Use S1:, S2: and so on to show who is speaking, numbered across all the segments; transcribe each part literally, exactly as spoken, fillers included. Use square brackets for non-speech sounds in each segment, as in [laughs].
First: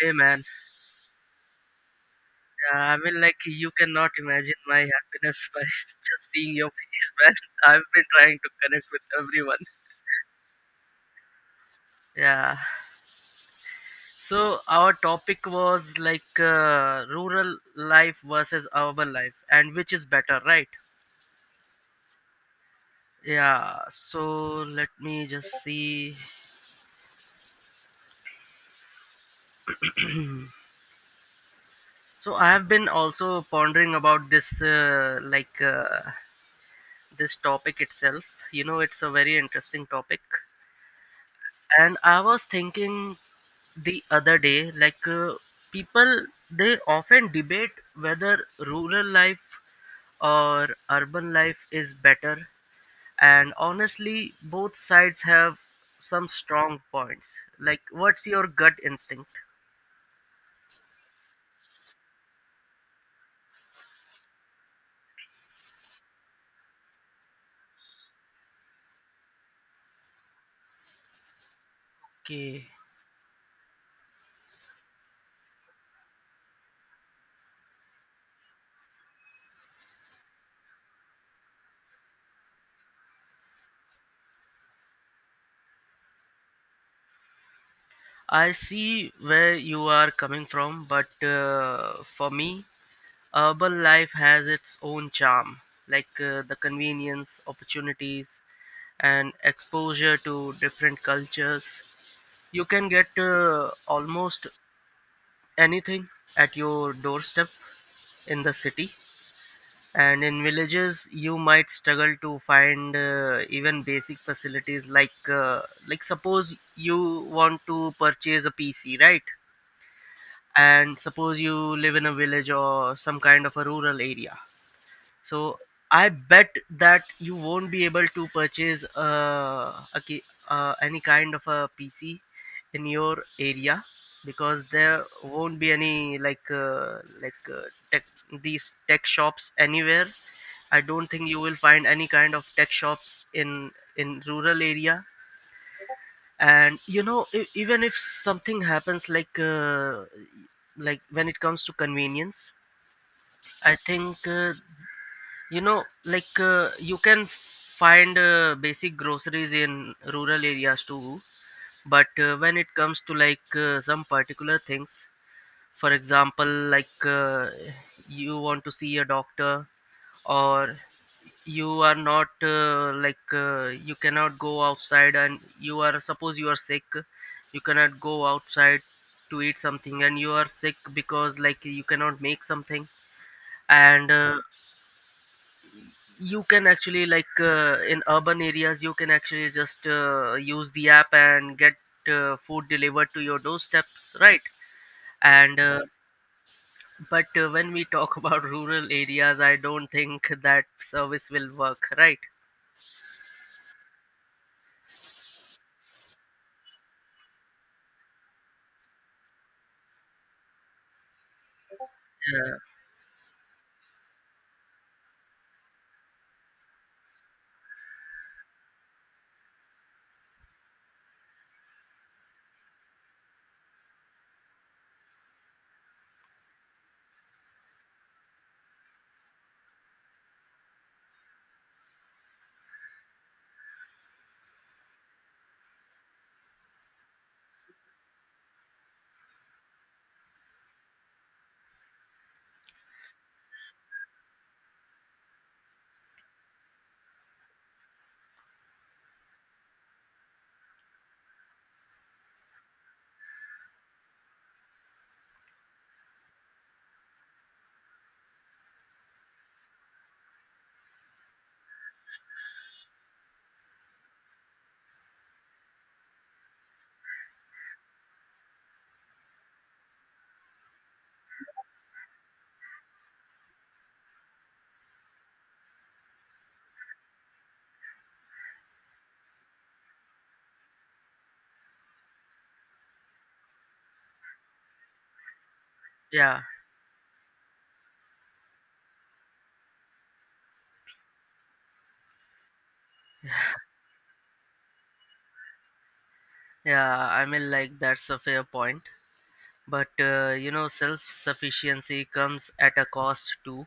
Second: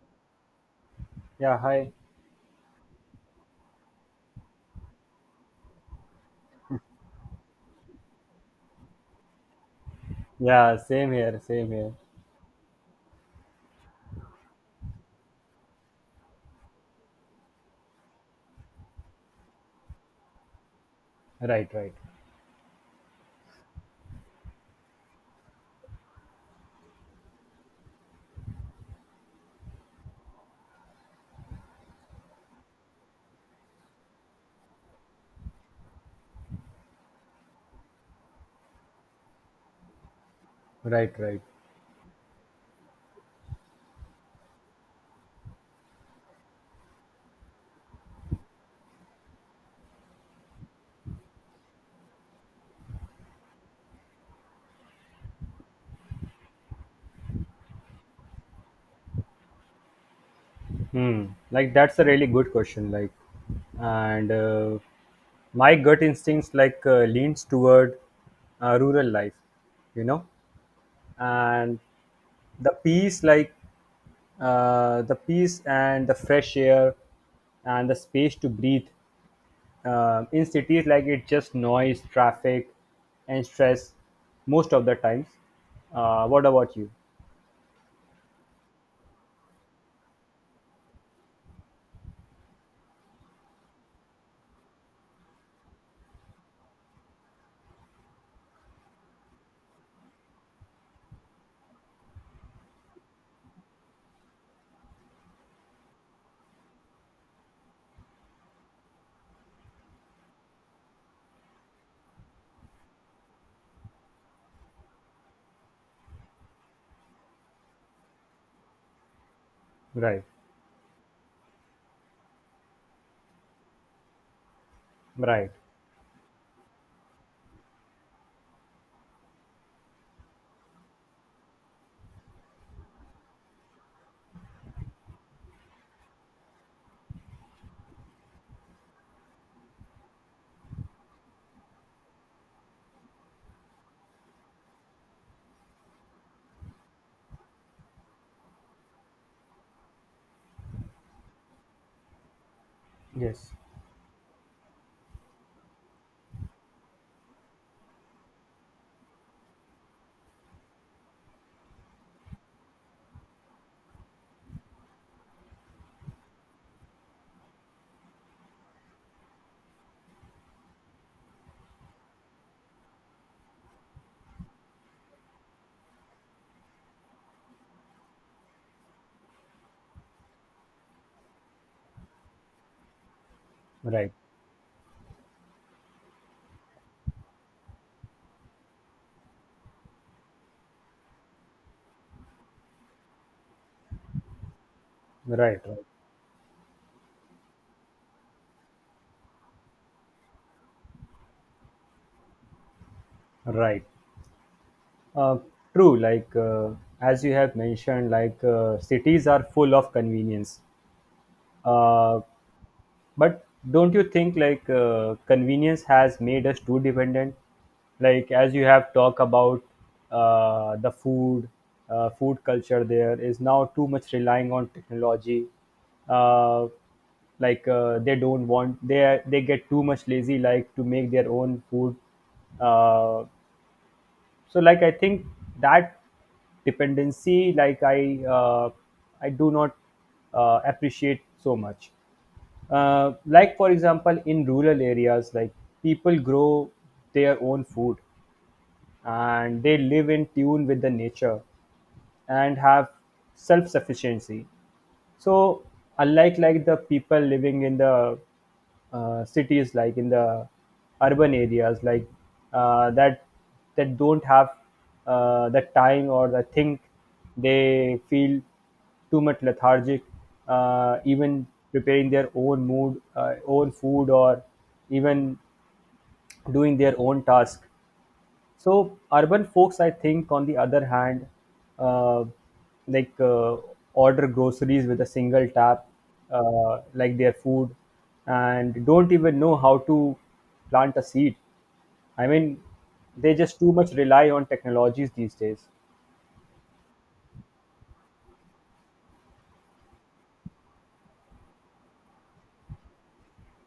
S1: Hey man,
S2: Yeah, hi.
S1: uh, I mean like you cannot imagine my happiness by [laughs] just seeing your face, man. [laughs] I've been trying to connect with everyone.
S2: Yeah, same here, same here.
S1: Yeah. So our topic was like uh, rural life versus urban life, and which is better, right?
S2: Right, right,
S1: Yeah. So let me just see. So I have been also pondering about this, uh, like uh, this topic itself. You know, it's a very interesting topic.
S2: right, right.
S1: And I was thinking the other day, like uh, people, they often debate whether rural life or urban life is better. And honestly, both sides have some strong points. Like, what's your gut instinct?
S2: Hmm. Like that's a really good question. Like, and uh, my gut instincts like uh, leans toward uh, rural life, you know, and
S1: Okay,
S2: the peace, like uh, the peace and the fresh air and the space to breathe. Um in cities, like it's just noise, traffic, and stress most of the times. Uh, what about you?
S1: I see where you are coming from, but uh, for me, urban life has its own charm, like uh, the convenience, opportunities, and exposure to different cultures. You can get uh, almost anything at your doorstep in the city, and in villages, you might struggle to find uh, even basic facilities like uh, like suppose you want to purchase a P C, right?
S2: Right.
S1: And suppose you live in a village or some kind of a rural area.
S2: Right.
S1: So I bet that you won't be able to purchase uh, a ki- uh, any kind of a P C in your area, because there won't be any like uh, like uh, tech these tech shops anywhere. I don't think you will find any kind of tech shops in in rural area. And you know, e- even if something happens like uh, like when it comes to convenience,
S2: Yes.
S1: I think uh, you know like uh, you can find uh, basic groceries in rural areas too, but uh, when it comes to like uh, some particular things, for example like uh, you want to see a doctor, or you are not uh, like uh, you cannot go outside and you are, suppose you are sick, you cannot go outside to eat something, and you are sick because like you cannot make something. And
S2: Right,
S1: uh, you can actually like uh, in urban areas you can actually just uh, use the app and get uh, food delivered to your doorsteps, right?
S2: right,
S1: And
S2: right,
S1: uh, but uh, when we talk [laughs] about rural areas, I don't think that service will work, right?
S2: right. Uh, True. Like uh, as you have mentioned, like uh, cities are full of convenience. Uh,
S1: Yeah.
S2: But don't you think like uh, convenience has made us too dependent? Like as you have talked about uh, the food, uh, food culture there is now too much relying on technology. Uh, like uh, they don't want they are- they get too much lazy like to make their own food uh, so like I think that dependency like i uh, I do not uh, appreciate so much uh, like for example in rural areas like people grow their own food and they live in tune with the nature and have self sufficiency so unlike like the people living in the uh, cities like in the urban areas like uh, that that don't have uh, the time or the think they feel too much lethargic uh, even preparing their own mood uh, own food or even doing their own task so urban folks, I think, on the other hand, uh, like uh, order groceries with a single tap,
S1: yeah
S2: uh, like their food, and don't even know how to plant a seed. I mean, they just too much rely on technologies these days.
S1: yeah I mean, like, that's a fair point, but uh, you know, self sufficiency comes at a cost too.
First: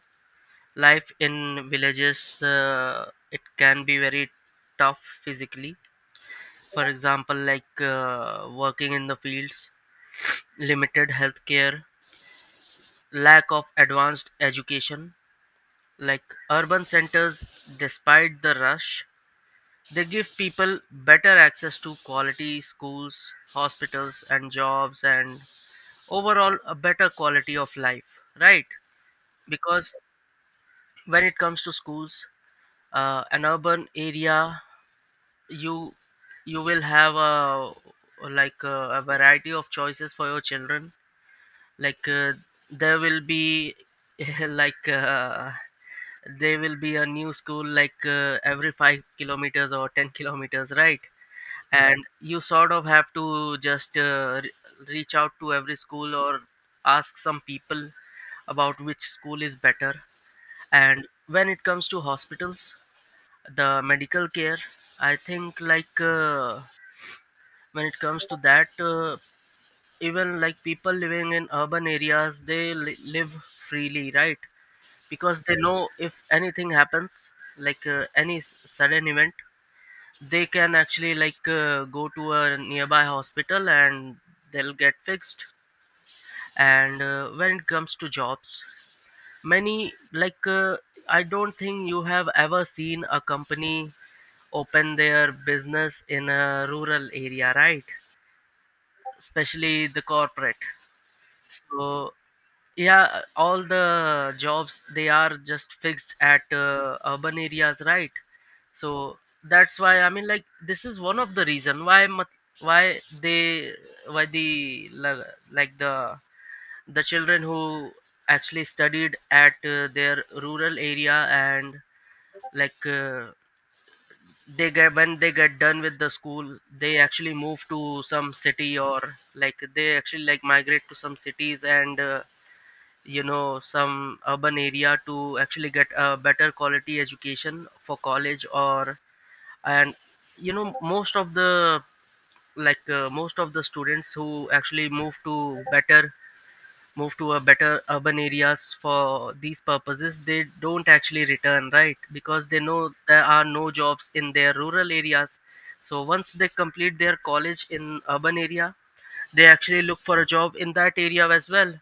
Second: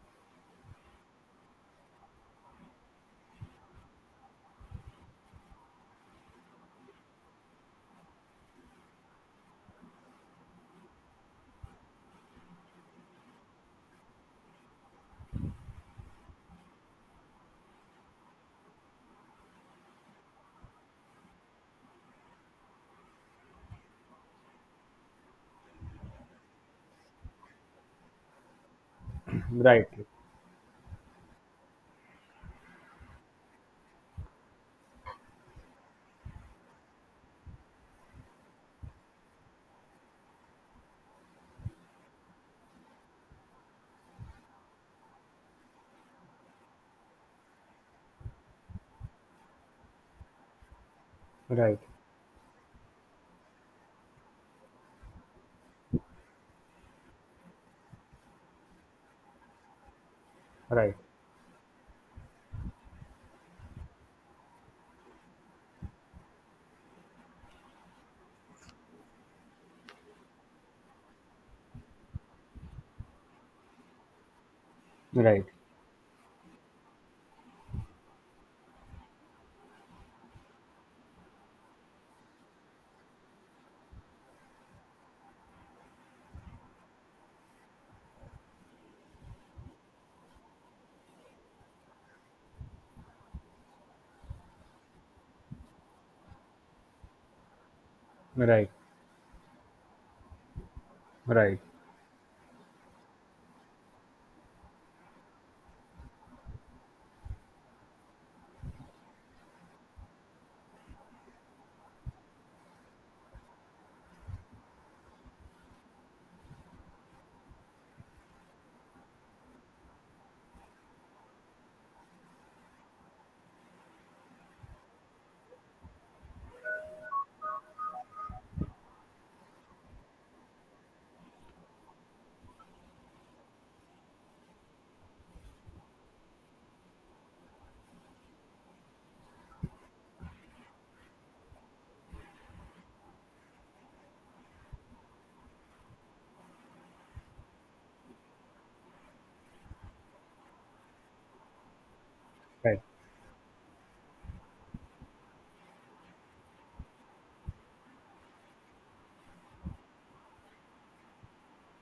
S1: Life in villages, uh, it can be very tough physically, for example like uh, working in the fields, limited healthcare, lack of advanced education. Like, urban centers, despite the rush, they give people better access to quality schools, hospitals and jobs, and overall a better quality of life, right?
S2: Right,
S1: Because when it comes to schools, uh, an urban area, you you will have a like a, a variety of choices for your children, like uh, there will be [laughs] like uh, there will be a new school like uh, every five kilometers or ten kilometers, right?
S2: right,
S1: Yeah. And you sort of have to just uh, re- reach out to every school, or ask some people about which school is better.
S2: right,
S1: And when it comes to hospitals, the medical care, I think like uh, when it comes to that, uh, even like people living in urban areas they li- live freely, right?
S2: right,
S1: Because
S2: right,
S1: they know if anything happens, like uh, any s- sudden event, they can actually like uh, go to a nearby hospital and they'll get fixed. And uh, when it comes to jobs, many like uh, I don't think you have ever seen a company open their business in a rural area, right?
S2: right,
S1: Especially the corporate.
S2: right,
S1: So yeah, all the jobs, they are just fixed at uh, urban areas, right? So that's why, I mean like, this is one of the reason why mat- why they why the la- like the the children who actually studied at uh, their rural area, and like uh, they get, when they get done with the school, they actually move to some city, or like they actually like migrate to some cities. And uh, you know, some urban area to actually get a better quality education for college. Or, and you know, most of the, like uh, most of the students who actually move to better, move to a better urban areas for these purposes, they don't actually return, right? Because they
S2: right,
S1: know there are no jobs in their rural areas. So once they complete their college in urban area, they actually look for a job in that area as well.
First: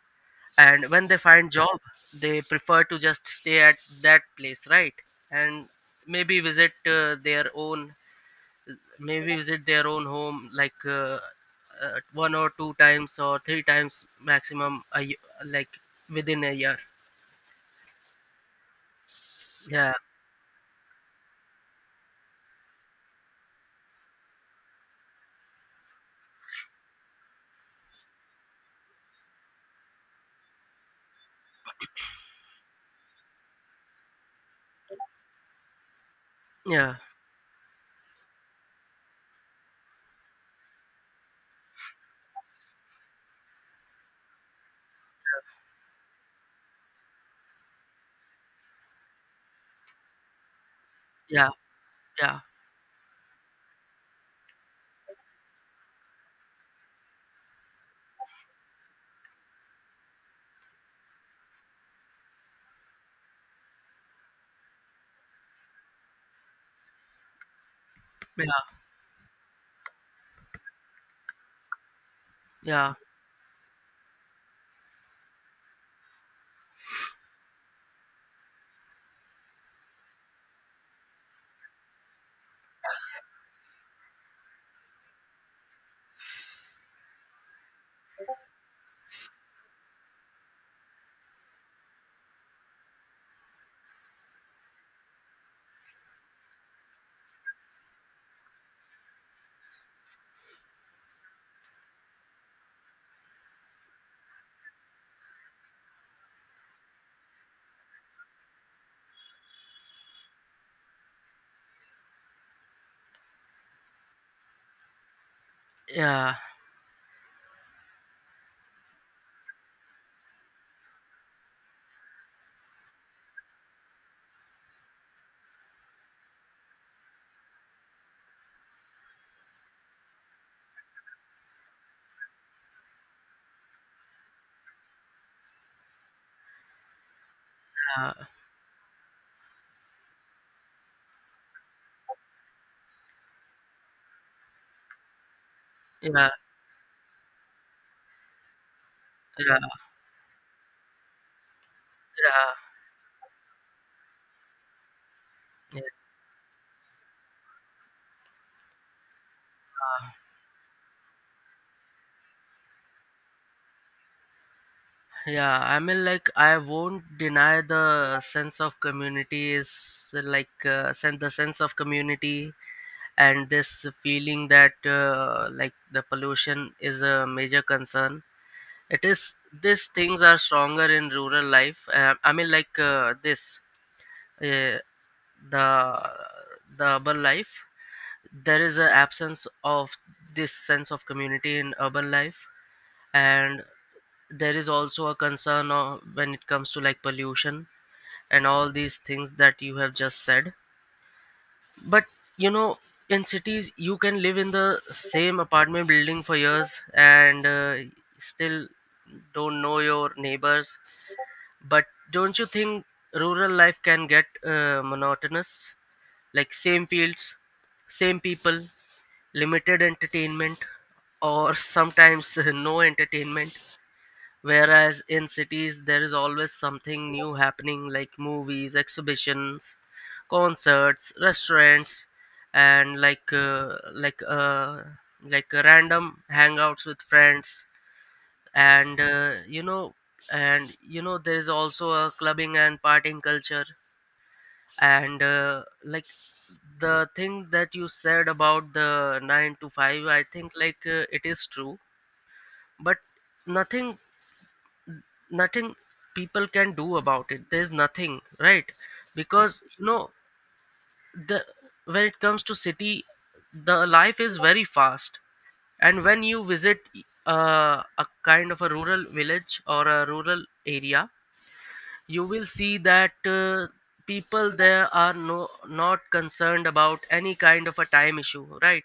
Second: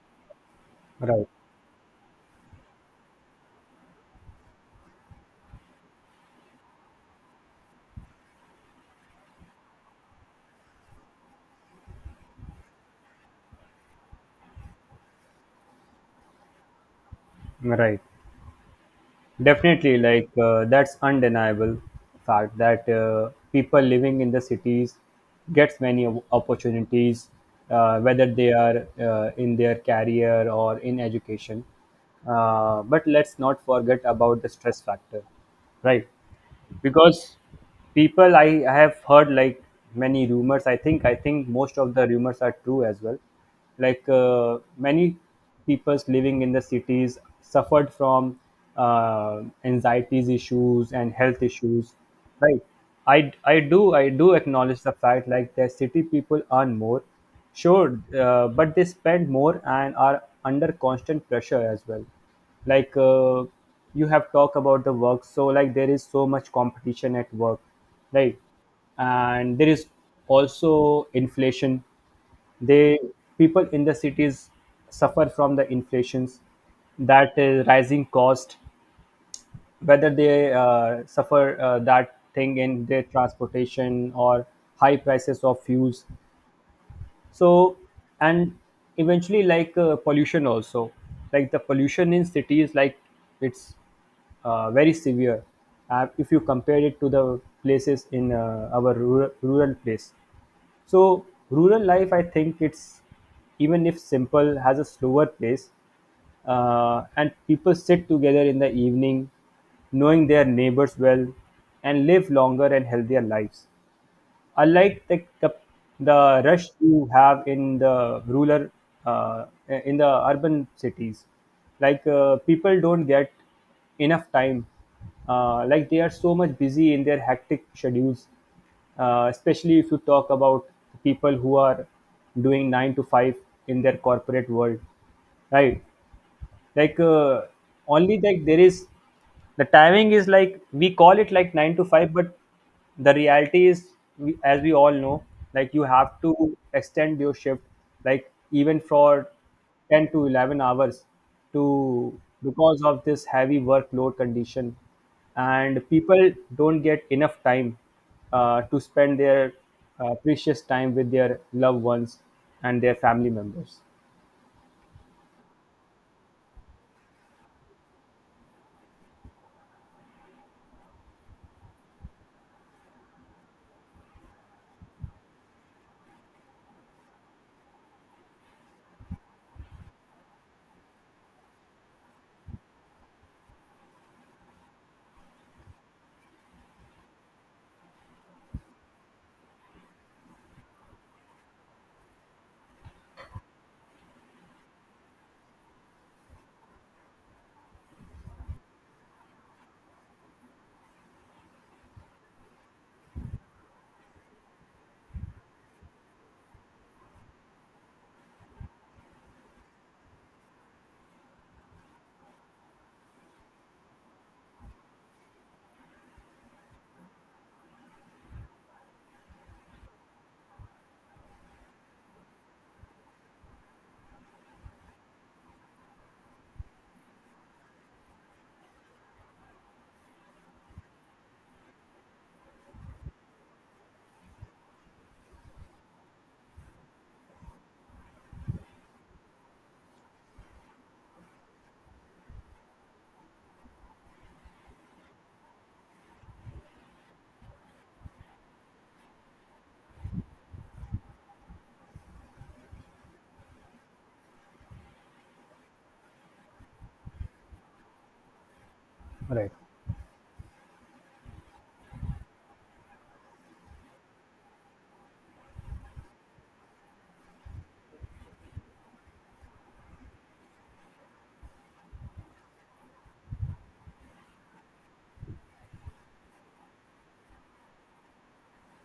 S1: And when they find job, they prefer to just stay at that place, right? And maybe visit uh, their own maybe visit their own home like uh, uh, one or two times or three times maximum a y- like within a year.
S2: right, right.
S1: Yeah
S2: Definitely, like uh, that's undeniable fact that uh, people living in the cities gets many op- opportunities, uh, whether they are uh, in their career or in education. Uh, but let's not forget about the stress factor, right?
S1: yeah
S2: Because people I, have heard like many rumors i think I think most of the rumors are true as well, like uh, many people living in the cities suffered from uh, anxieties issues and health
S1: yeah
S2: issues.
S1: yeah
S2: Right. I i do i do acknowledge the fact like that city people earn more, sure, uh, but they spend more and are under constant pressure as well. Like uh, you have talked about the work, so like there is so much competition at work, right?
S1: yeah
S2: And there is also inflation,
S1: yeah
S2: they people in the cities suffer from the inflations, that is rising cost whether they uh, suffer uh, that thing in their transportation or high prices of fuels. So and eventually like uh, pollution also, like the pollution in cities, like it's uh, very severe uh, if you compare it to the places in uh, our rural, rural place. So rural life I think it's even if simple has a slower pace, uh, and people sit together in the evening knowing their neighbors well and live longer and healthier lives, unlike the the,
S1: yeah
S2: the rush you have in the rural uh, in the urban cities, like uh, people don't get enough time, uh, like they are so much busy in their hectic schedules, uh, especially if you talk about people who are doing nine to five in their corporate world, right? Like uh, only like there is the timing is like we call it like nine to five, but the reality is, we, as we all know, like you
S1: yeah
S2: have
S1: yeah
S2: to extend your shift like even for
S1: yeah
S2: ten to eleven hours, to because of this heavy workload condition,
S1: yeah,
S2: and people don't get enough time uh, to spend their
S1: yeah.
S2: uh, precious time with their loved ones and their family members.
S1: Yeah, I mean, like, I won't deny the sense of community is uh, like uh, sen- the sense of community, and this feeling that uh, like the pollution is a major concern. It is These things are stronger in rural life. Uh, I mean, like uh, this uh, the the urban life, there is an absence of this sense of community in urban life. And there is also a concern of, when it comes to like pollution and all these things that you have just said. But you know, in cities you can live in the same apartment building for years and uh, still don't know your neighbors. But don't you think rural life can get uh, monotonous? Like same fields, same people, limited entertainment, or sometimes [laughs] no entertainment. Whereas in cities, there is always something new happening, like movies, exhibitions, concerts, restaurants, and like uh, like uh, like uh, random hangouts with friends. And uh, you know, and you know, there is also a clubbing and partying culture. And uh, like the thing that you said about the nine to five, I think like uh, it is true, but nothing, nothing people can do about it, there's nothing, right?
S2: Right.
S1: Because you know, the when it comes to city, the life is very fast. And when you visit uh, a kind of a rural village or a rural area, you will see that uh, people there are no not concerned about any kind of a time issue, right?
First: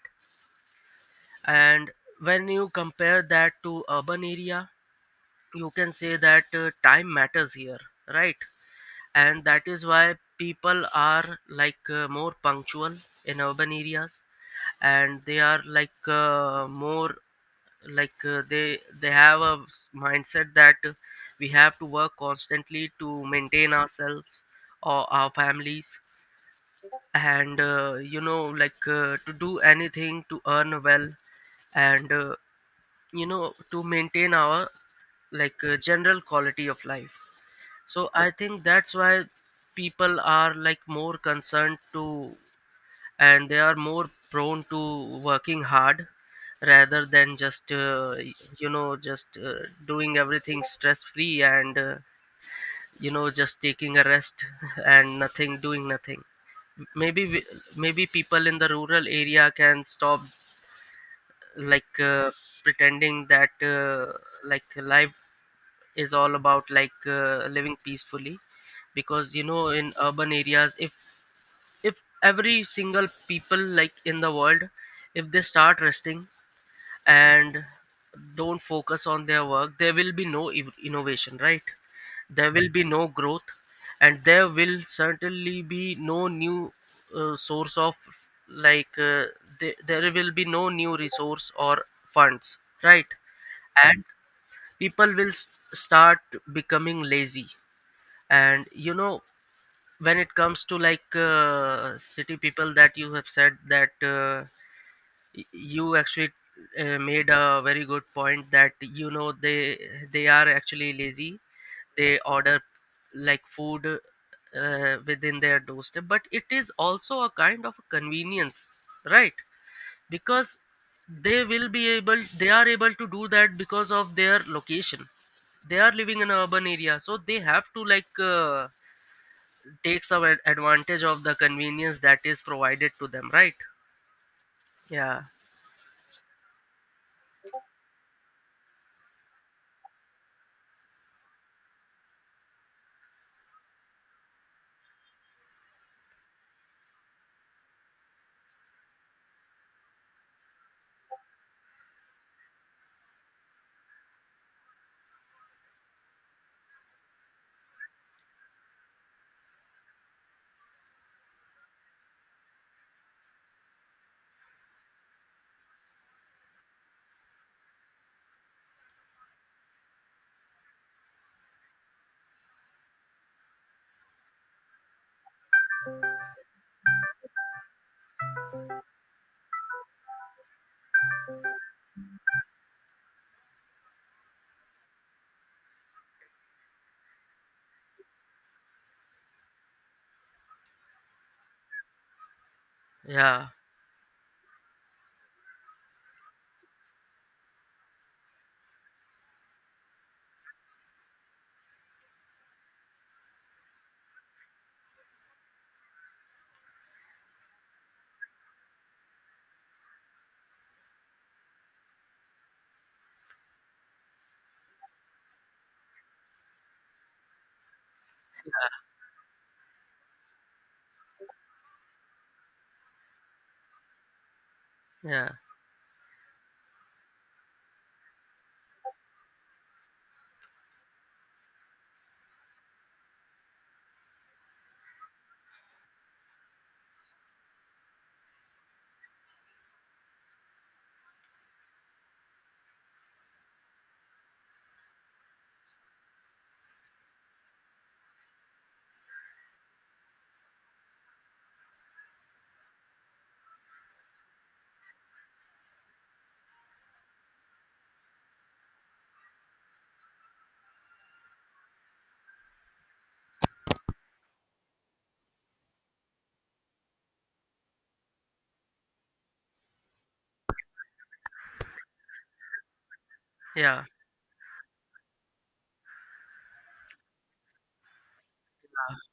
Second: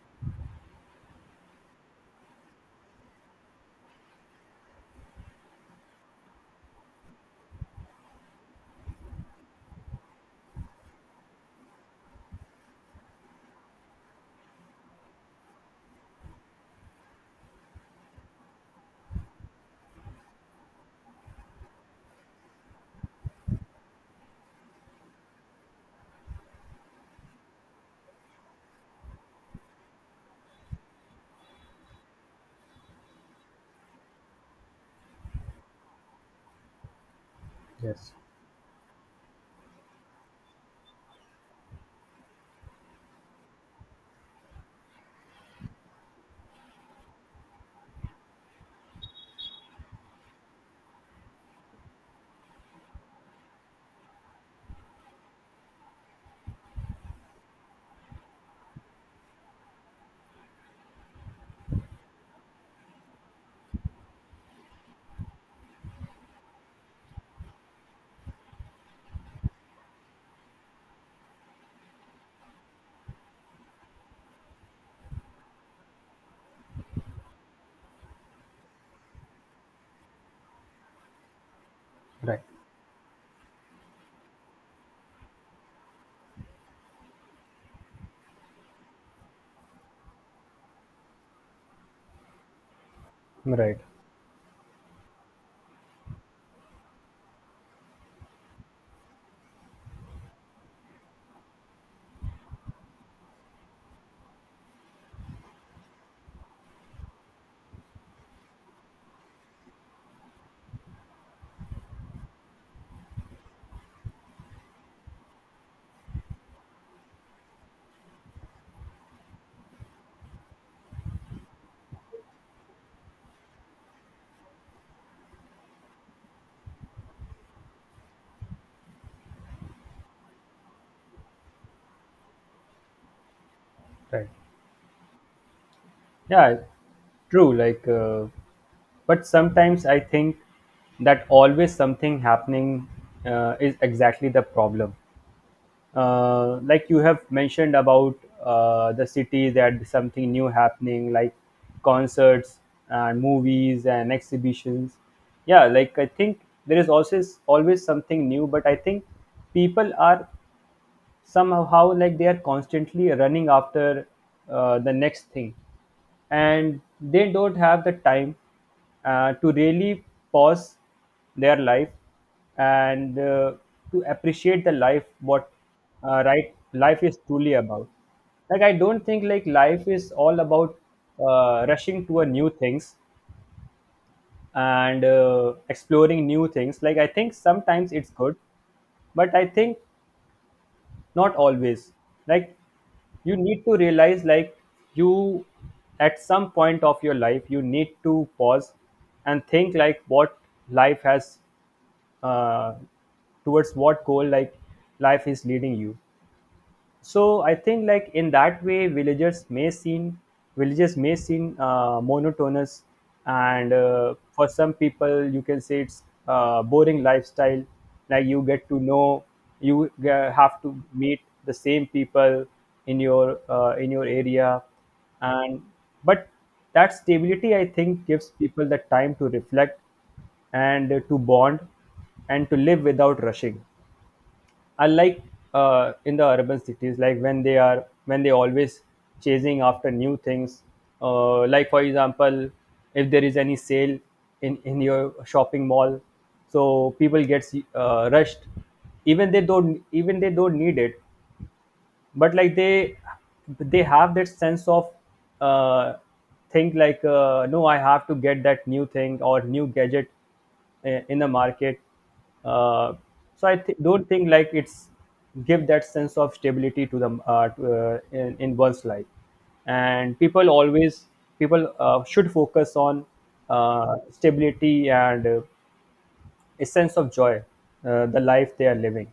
S1: And when you compare that to urban area, you can say that uh, time matters here, right? And that is why people are like uh, more punctual in urban areas. And they are like uh, more like uh, they they have a s- mindset that uh, we have to work constantly to maintain ourselves or our families. And uh, you know like uh, to do anything, to earn well. And uh, you know, to maintain our like uh, general quality of life. So
S2: Yes.
S1: I think that's why people are like more concerned to, and they are more prone to working hard, rather than just uh, y- you know just uh, doing everything stress free, and uh, you know, just taking a rest [laughs] and nothing doing nothing. maybe we- Maybe people in the rural area can stop like uh, pretending that uh, like life is all about like uh, living peacefully. Because you know, in urban areas, if if every single people like in the world, if they start resting and don't focus on their work, there will be no ev- innovation, right?
S2: Right,
S1: There will be no growth. And there will certainly be no new uh, source of, like uh, th- there will be no new resource or funds, right?
S2: right.
S1: And people will s- start becoming lazy. And you know, when it comes to like uh, city people, that you have said that uh, y- you actually uh, made a very good point, that you know they they are actually lazy, they order like food uh, within their doorstep, but it is also a kind of convenience, right? Because they will be able they are able to do that because of their location. They are living in an urban area, so they have to like uh, takes away advantage of the convenience that is provided to them, right?
S2: Right.
S1: yeah
S2: Yeah, true. Like, uh, but sometimes I think that always something happening uh, is exactly the problem. Uh, like you have mentioned about uh, the city, that something new happening, like concerts and movies and exhibitions. Yeah, like I think there is also always something new, but I think people are somehow like they are constantly running after uh, the next thing and they don't have the time uh, to really pause their life and uh, to appreciate the life what uh, right life is truly about. Like I don't think like life is all about uh, rushing to a new things and uh, exploring new things, like I think sometimes it's good, but I think not always. Like you
S1: yeah
S2: need to realize like you at some point of your life you need to pause and think like what life has uh, towards what goal like life is leading you. So I think like in that way villagers may seem villages may seem uh, monotonous, and uh, for some people you can say it's uh, boring lifestyle, like you get to know you uh, have to meet the same people in your uh, in your area.
S1: yeah
S2: And but that stability I think gives people the time to reflect and to bond and to live without rushing, unlike uh, in the urban cities like when they are when they always chasing after new things, uh, like for example if there is any sale in in your shopping mall, so people gets uh, rushed, even they don't even they don't need it, but like they they have that sense of uh, think like uh, no I have to get that new thing or new gadget i- in the market, uh, so i th- don't think like it's give that sense of stability to the uh, to, uh, in, in one's life, and people always people uh, should focus on
S1: yeah
S2: uh, stability and uh, a sense of joy uh, the life they are living.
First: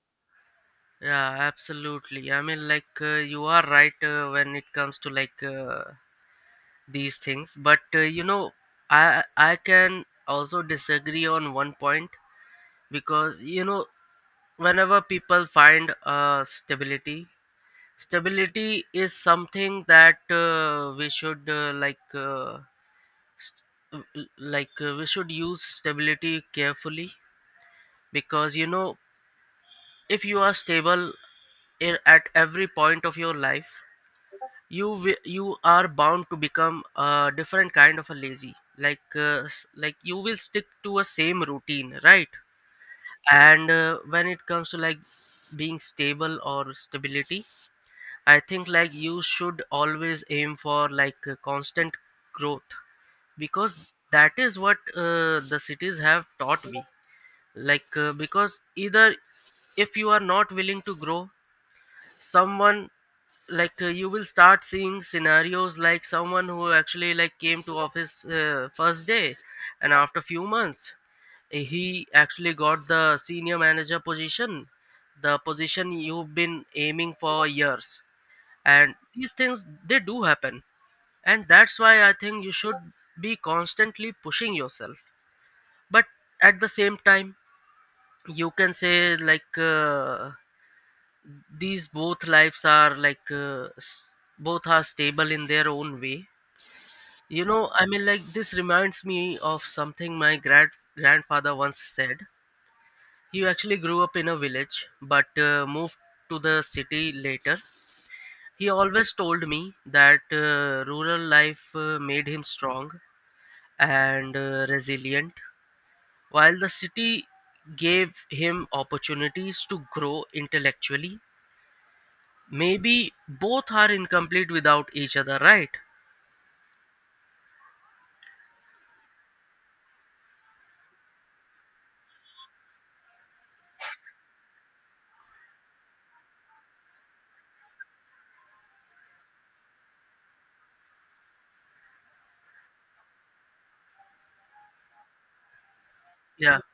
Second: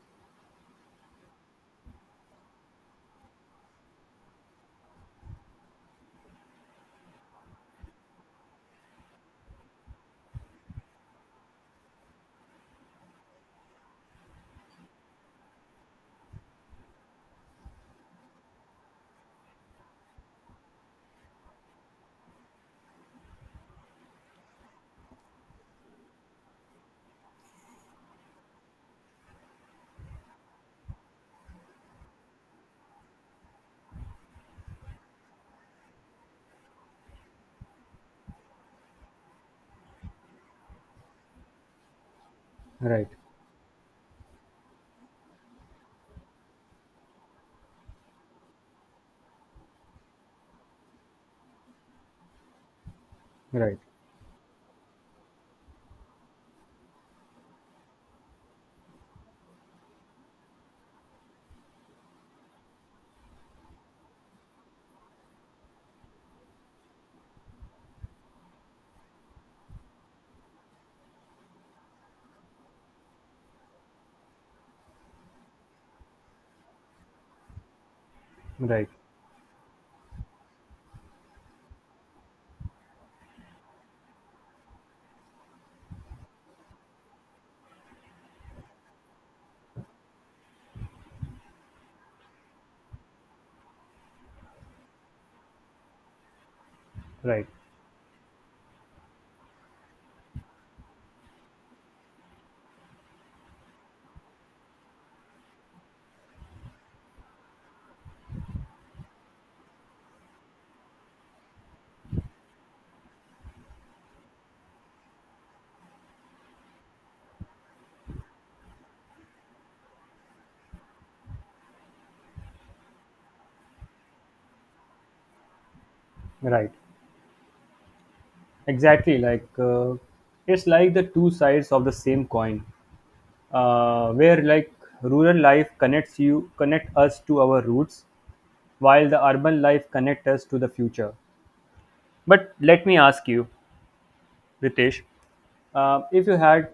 S1: Yeah, absolutely. I mean, like uh, you are right, uh, when it comes to like uh, these things. But uh, you know, i i can also disagree on one point. Because you know, whenever people find uh, stability, stability is something that uh, we should uh, like uh, st- uh, like uh, we should use stability carefully. Because you know, if you are stable in, at every point of your life, you wi- you are bound to become a different kind of a lazy, like uh, s- like you will stick to a same routine, right?
S2: Right,
S1: And uh, when it comes to like being stable or stability, I think like you should always aim for like uh, constant growth. Because
S2: right,
S1: that is what uh, the cities have taught me. Like uh, because either, if you are not willing to grow someone like uh, you will start seeing scenarios like someone who actually like came to office uh, first day and after few months, eh, he actually got the senior manager position, the position you've been aiming for years.
S2: right,
S1: And these things, they do happen, and that's why I think you should be constantly pushing yourself. But at the same time, you can say like uh, these both lives are like uh, s- both are stable in their own way. you
S2: right,
S1: know I mean, like, this reminds me of something my grand grandfather once said. He actually grew up in a village but uh, moved to the city later. He always told me that uh, rural life uh, made him strong and uh, resilient, while the city gave him opportunities to grow intellectually. Maybe both are incomplete without each other, right?
S2: right. Exactly, like uh, it's like the two sides of the same coin, uh, where like rural life connects you connect us to our roots, while the urban life connect us to the future. But let me ask you, Ritesh, uh, if you
S1: Yeah.
S2: had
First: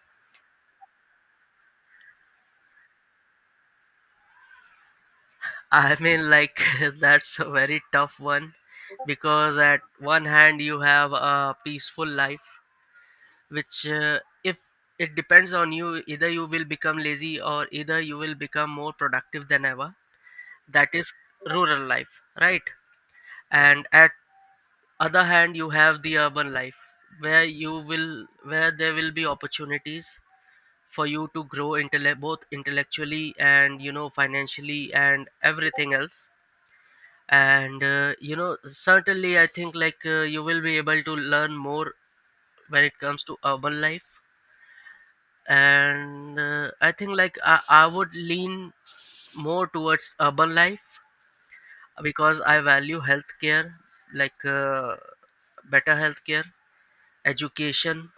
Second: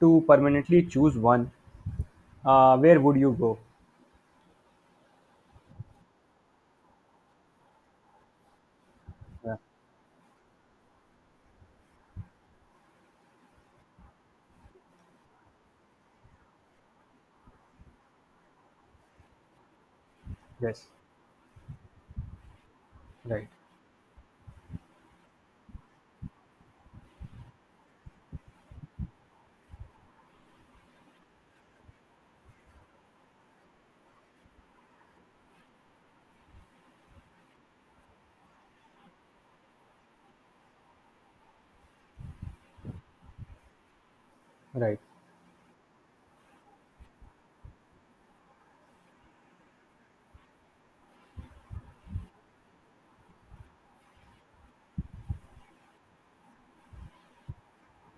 S2: to permanently choose one, uh, where would you go?
S1: I mean, like, [laughs] that's a very tough one
S2: Yeah.
S1: because, at one hand, you have a peaceful life, which, uh, if it depends on you, either you will become lazy or either you will become more productive than ever.
S2: Yes.
S1: That is rural life, right?
S2: Right.
S1: And at other hand, you have the urban life where you will, where there will be opportunities for you to grow intellect both intellectually and, you know financially and everything else. And uh, you know certainly I think like uh, you will be able to learn more when it comes to urban life.
S2: Right.
S1: And uh, I think like I, I would lean more towards urban life because I value healthcare, like uh, better healthcare, education,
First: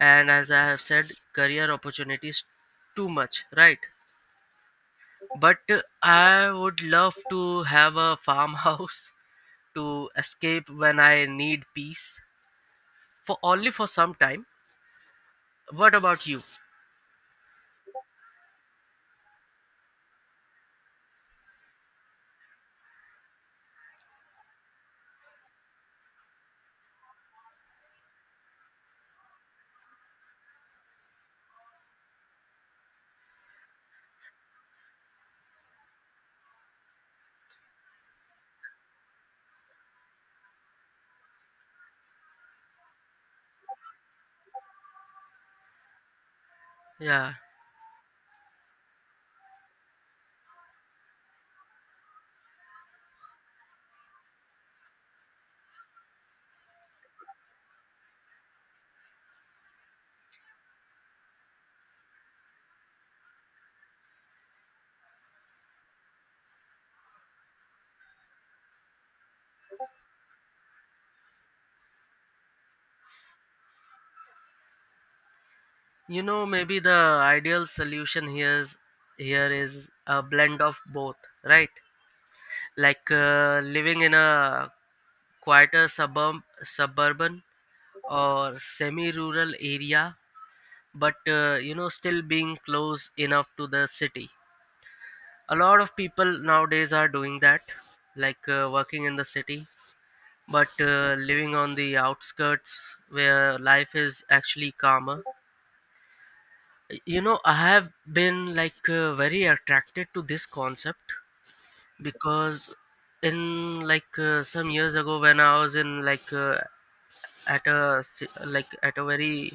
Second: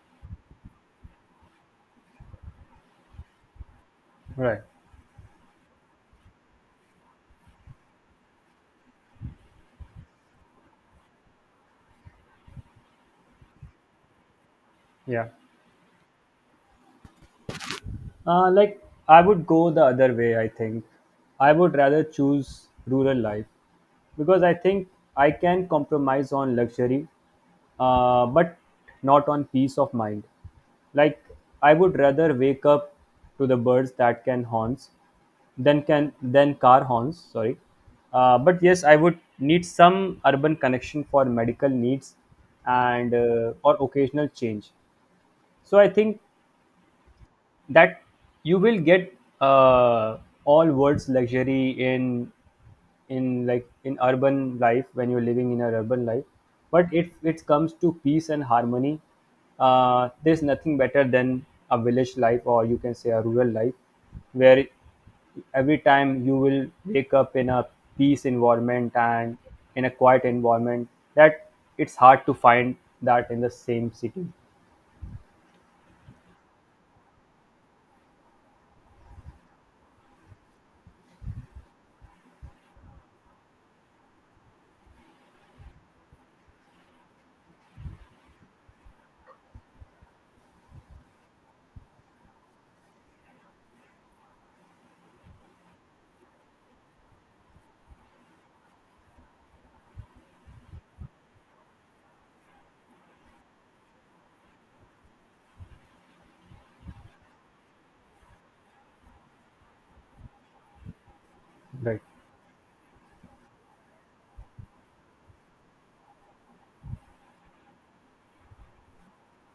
S1: and as I have said, career opportunities, too much, right?
S2: Right.
S1: But uh, I would love to have a farmhouse [laughs] to escape when I need peace for only for some time.
S2: Yeah.
S1: What about you?
S2: Uh, like I would go the other way. I think I would rather choose rural life because I think I can compromise on luxury, uh, but not on peace of mind. Like I would rather wake up to the birds that can horns, than can than car horns. Sorry, uh, but yes, I would need some urban connection for medical needs and uh, or occasional change. So I think
S1: Yeah,
S2: that you will get uh, all world's luxury in in like in urban life when you're living in an urban life, but if it comes to peace and harmony, uh, there's nothing better than a village life, or you can say a rural life, where every time you will wake up in a peace environment and in a quiet environment, that it's hard to find that in the same city.
S1: you know, maybe the ideal solution here is here is a blend of both, right? Like uh, living in a quieter suburb, suburban or semi-rural area, but uh, you know still being close enough to the city. A lot of people nowadays are doing that, like uh, working in the city but uh, living on the outskirts where life is actually calmer. You know, I have been like uh, very attracted to this concept
S2: Right.
S1: because in like uh, some years ago, when I was in like uh, at a ci- like at a very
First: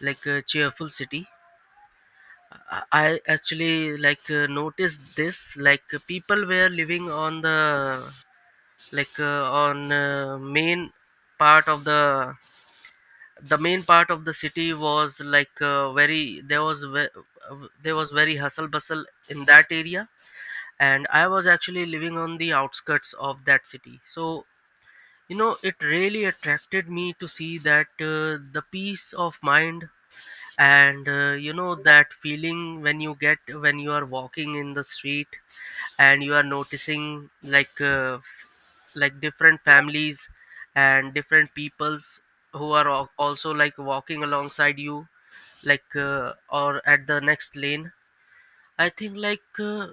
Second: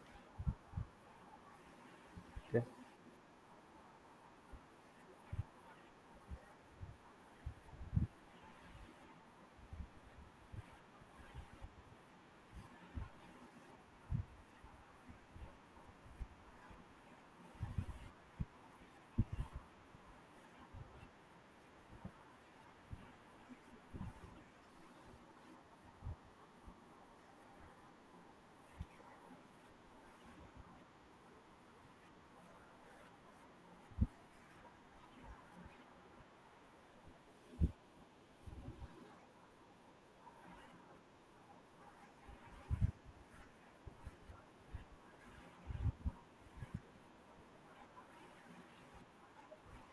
S1: like a cheerful city,
S2: Yeah.
S1: i I actually like uh, noticed this. Like uh, people were living on the, like uh, on uh, main part of the the main part of the city was like uh, very there was ve- uh, there was very hustle bustle in that area, and I was actually living on the outskirts of that city. So you know it really attracted me to see that, uh, the peace of mind. And uh, you know that feeling when you get when you are walking in the street and you are noticing, like uh, like different families and different peoples who are al- also like walking alongside you, like uh, or at the next lane. I think like uh,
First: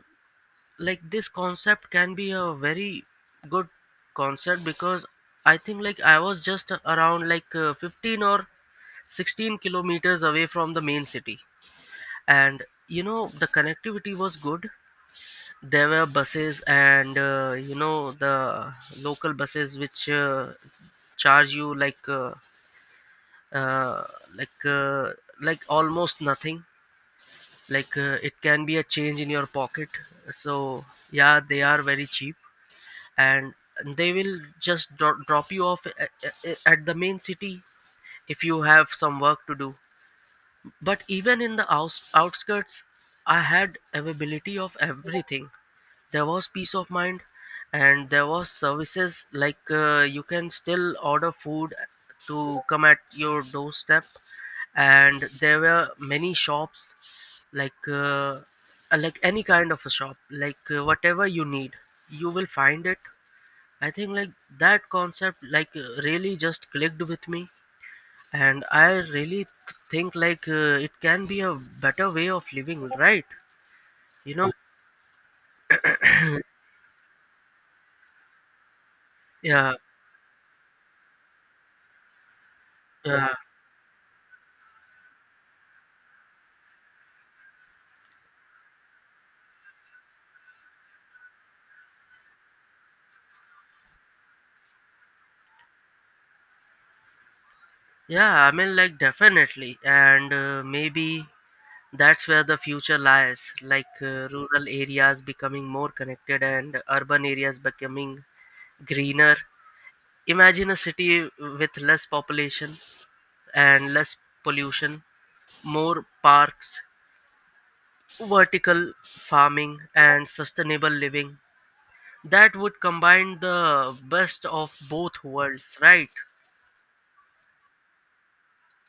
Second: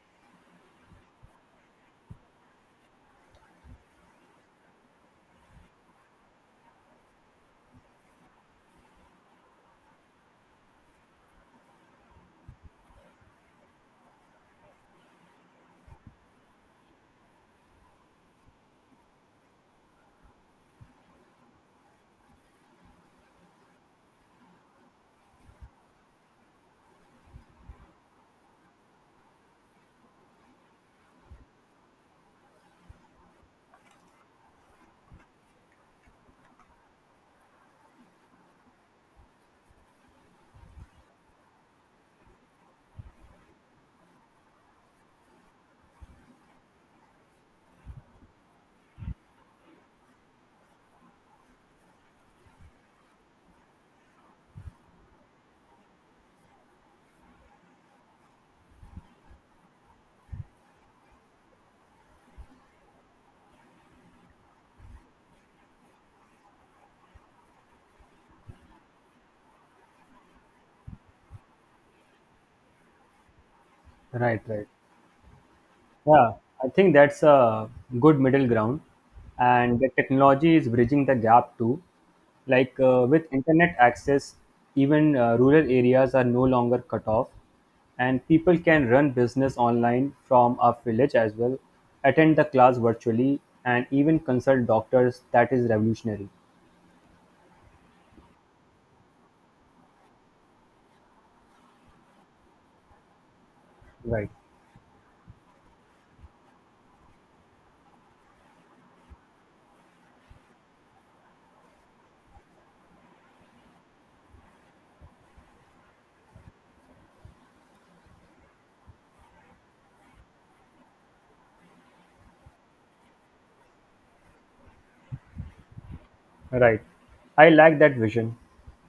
S1: like this concept can be a very good concept because I think like I was just around like uh, fifteen or sixteen kilometers away from the main city, and you know the connectivity was good. There were buses, and uh, you know the local buses, which uh, charge you like uh, uh, like uh, like almost nothing. Like uh, it can be a change in your pocket. So yeah, they are very cheap, and they will just dro- drop you off at, at the main city if you have some work to do. But even in the outs- outskirts, I had availability of everything. There was peace of mind, and there was services, like uh, you can still order food to come at your doorstep. And there were many shops, like uh, uh, like any kind of a shop, like uh, whatever you need, you will find it. I think like that concept, like uh, really just clicked with me, and I really th- think like uh, it can be a better way of living, right? You
S2: Right,
S1: know?
S2: right. Yeah, I think that's a good middle ground,
S1: Yeah,
S2: and the technology is bridging the gap too. Like uh,
S1: yeah.
S2: with internet access, even uh, rural areas are no longer cut off, and people can run business online from a village as well, attend the class virtually, and even consult doctors. That is revolutionary,
S1: Yeah, I mean, like, definitely. And uh, maybe that's where the future lies, like uh,
S2: right?
S1: rural areas becoming more connected and urban areas becoming greener. Imagine a city with less population and less pollution, more parks, vertical farming, and sustainable living. That would combine the best of both worlds, right?
S2: Right. I like that vision.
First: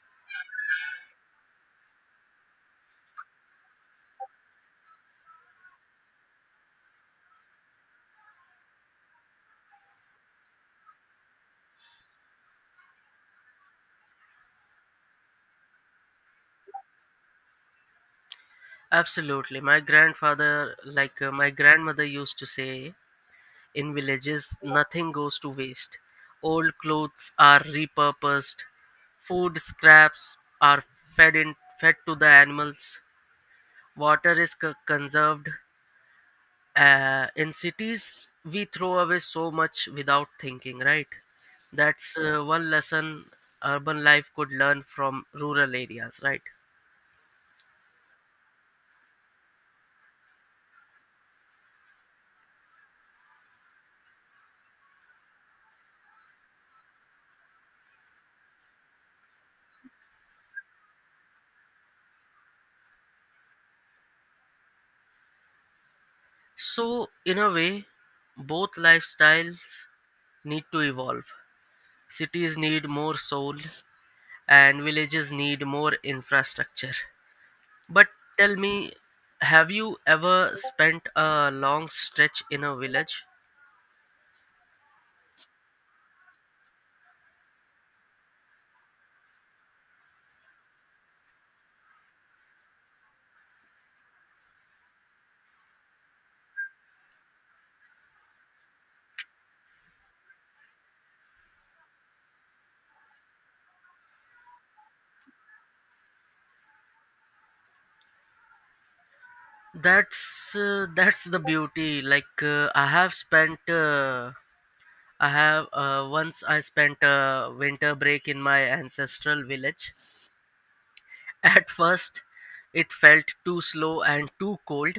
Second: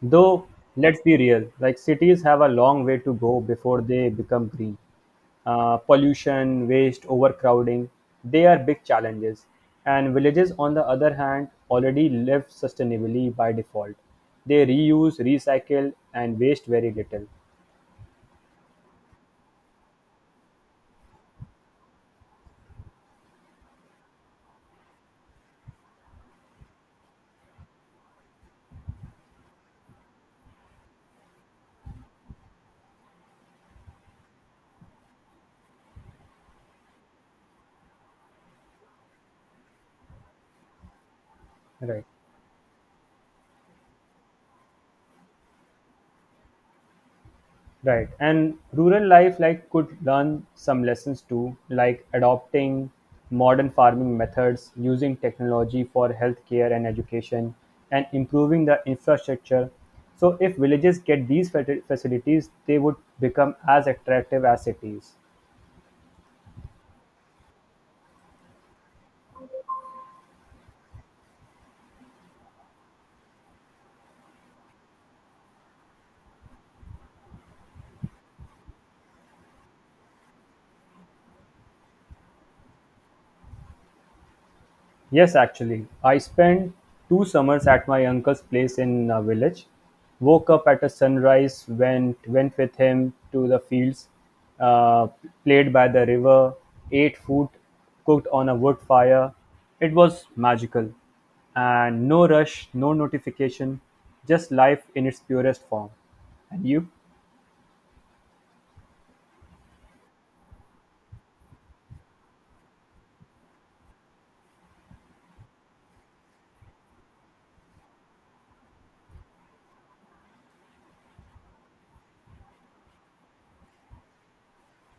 S2: Though, let's be real, like cities have a long way to go before they become green. Uh, pollution, waste, overcrowding, they are big challenges. And villages, on the other hand, already live sustainably by default. They reuse, recycle, and waste very little.
S1: Absolutely. My grandfather, like uh, my grandmother used to say, in villages, nothing goes to waste. Old clothes are repurposed, food scraps are fed in, fed to the animals, water is co- conserved. Uh, in cities, we throw away so much without thinking, right?
S2: Right.
S1: That's uh, one lesson urban life could learn from rural areas, right?
S2: Right. And rural life like could learn some lessons too, like adopting modern farming methods, using technology for healthcare and education, and improving the infrastructure. So if villages get these fa- facilities, they would become as attractive as cities.
S1: So, in a way, both lifestyles need to evolve. Cities need more soul, and villages need more infrastructure. But tell me, have you ever spent a long stretch in a village?
S2: Yes, actually, I spent two summers at my uncle's place in a village. Woke up at a sunrise, went went with him to the fields, uh, played by the river, ate food cooked on a wood fire. It was magical, and no rush, no notification, just life in its purest form. And you?
S1: That's uh, that's the beauty. Like uh, I have spent, uh, I have uh, once I spent a winter break in my ancestral village. [laughs] At first, it felt too slow and too cold.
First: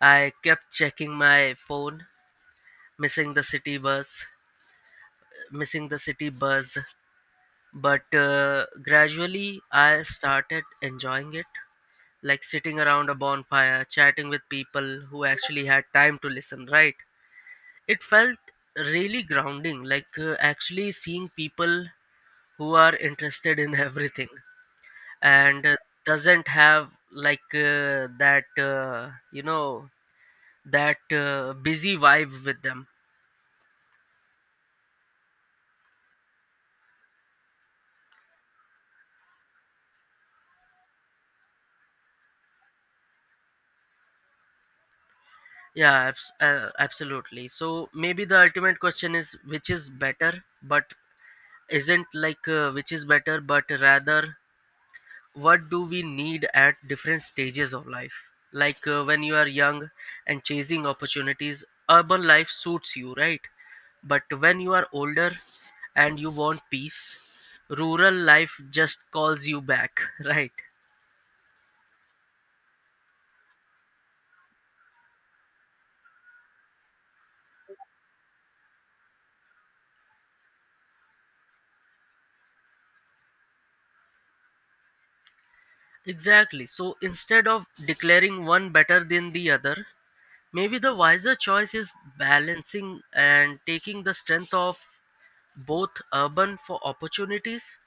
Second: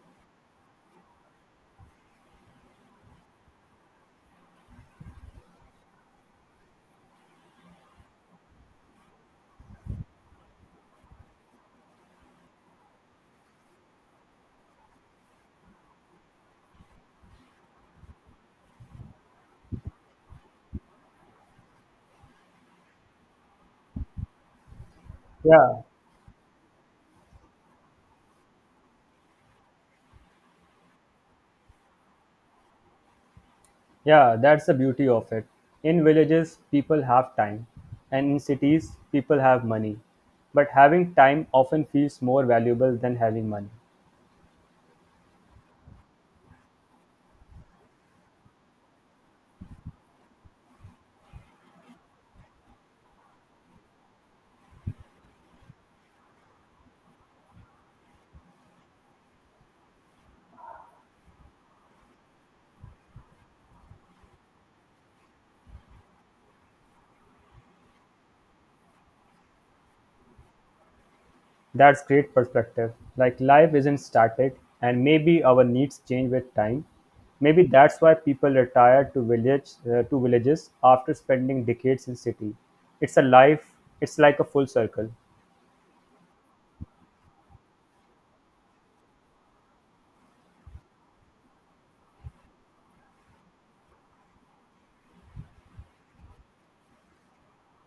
S1: I kept checking my phone, missing the city bus, missing the city bus. But uh, gradually, I started enjoying it, like sitting around a bonfire, chatting with people who actually had time to listen, right? It felt really grounding, like uh, actually seeing people who are interested in [laughs] everything, and uh,
S2: Yeah,
S1: doesn't have like uh, that, uh, you know, that uh, busy vibe with them.
S2: yeah, that's the beauty of it. In villages, people have time, and in cities, people have money. But having time often feels more valuable than having money.
S1: Yeah, abs- uh, absolutely. So maybe the ultimate question is which is better, but isn't like uh, which is better, but rather what do we need at different stages of life. Like uh, when you are young and chasing opportunities, urban life suits you, right? But when you are older and you want peace, rural life just calls you back [laughs] right?
S2: That's great perspective. Like life isn't static, and maybe our needs change with time. Maybe that's why people retire to village uh, to villages after spending decades in city. It's a life. It's like a full circle.
S1: Exactly. So instead of declaring one better than the other, maybe the wiser choice is balancing and taking the strength of both, urban for opportunities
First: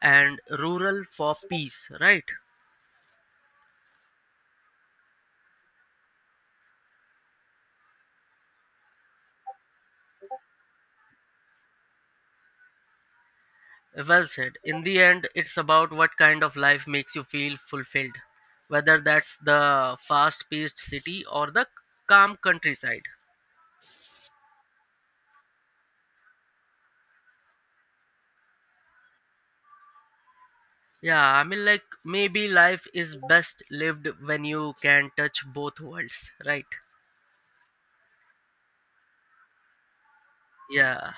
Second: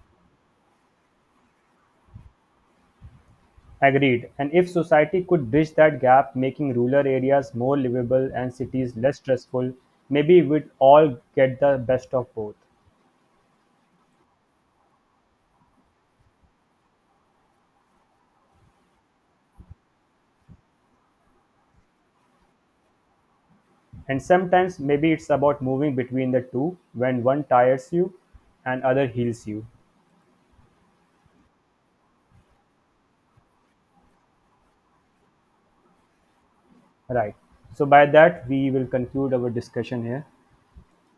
S1: and rural for peace, right?
S2: Agreed, and if society could bridge that gap, making rural areas more livable and cities less stressful, maybe we'd all get the best of both.
S1: Well said. In the end, it's about what kind of life makes you feel fulfilled, whether that's the fast paced city or the calm countryside.
S2: And sometimes maybe it's about moving between the two when one tires you and other heals you.
S1: Yeah, I mean, like, maybe life is best lived when you can touch both worlds, right?
S2: Right. So by that we will conclude our discussion here.
S1: Yeah.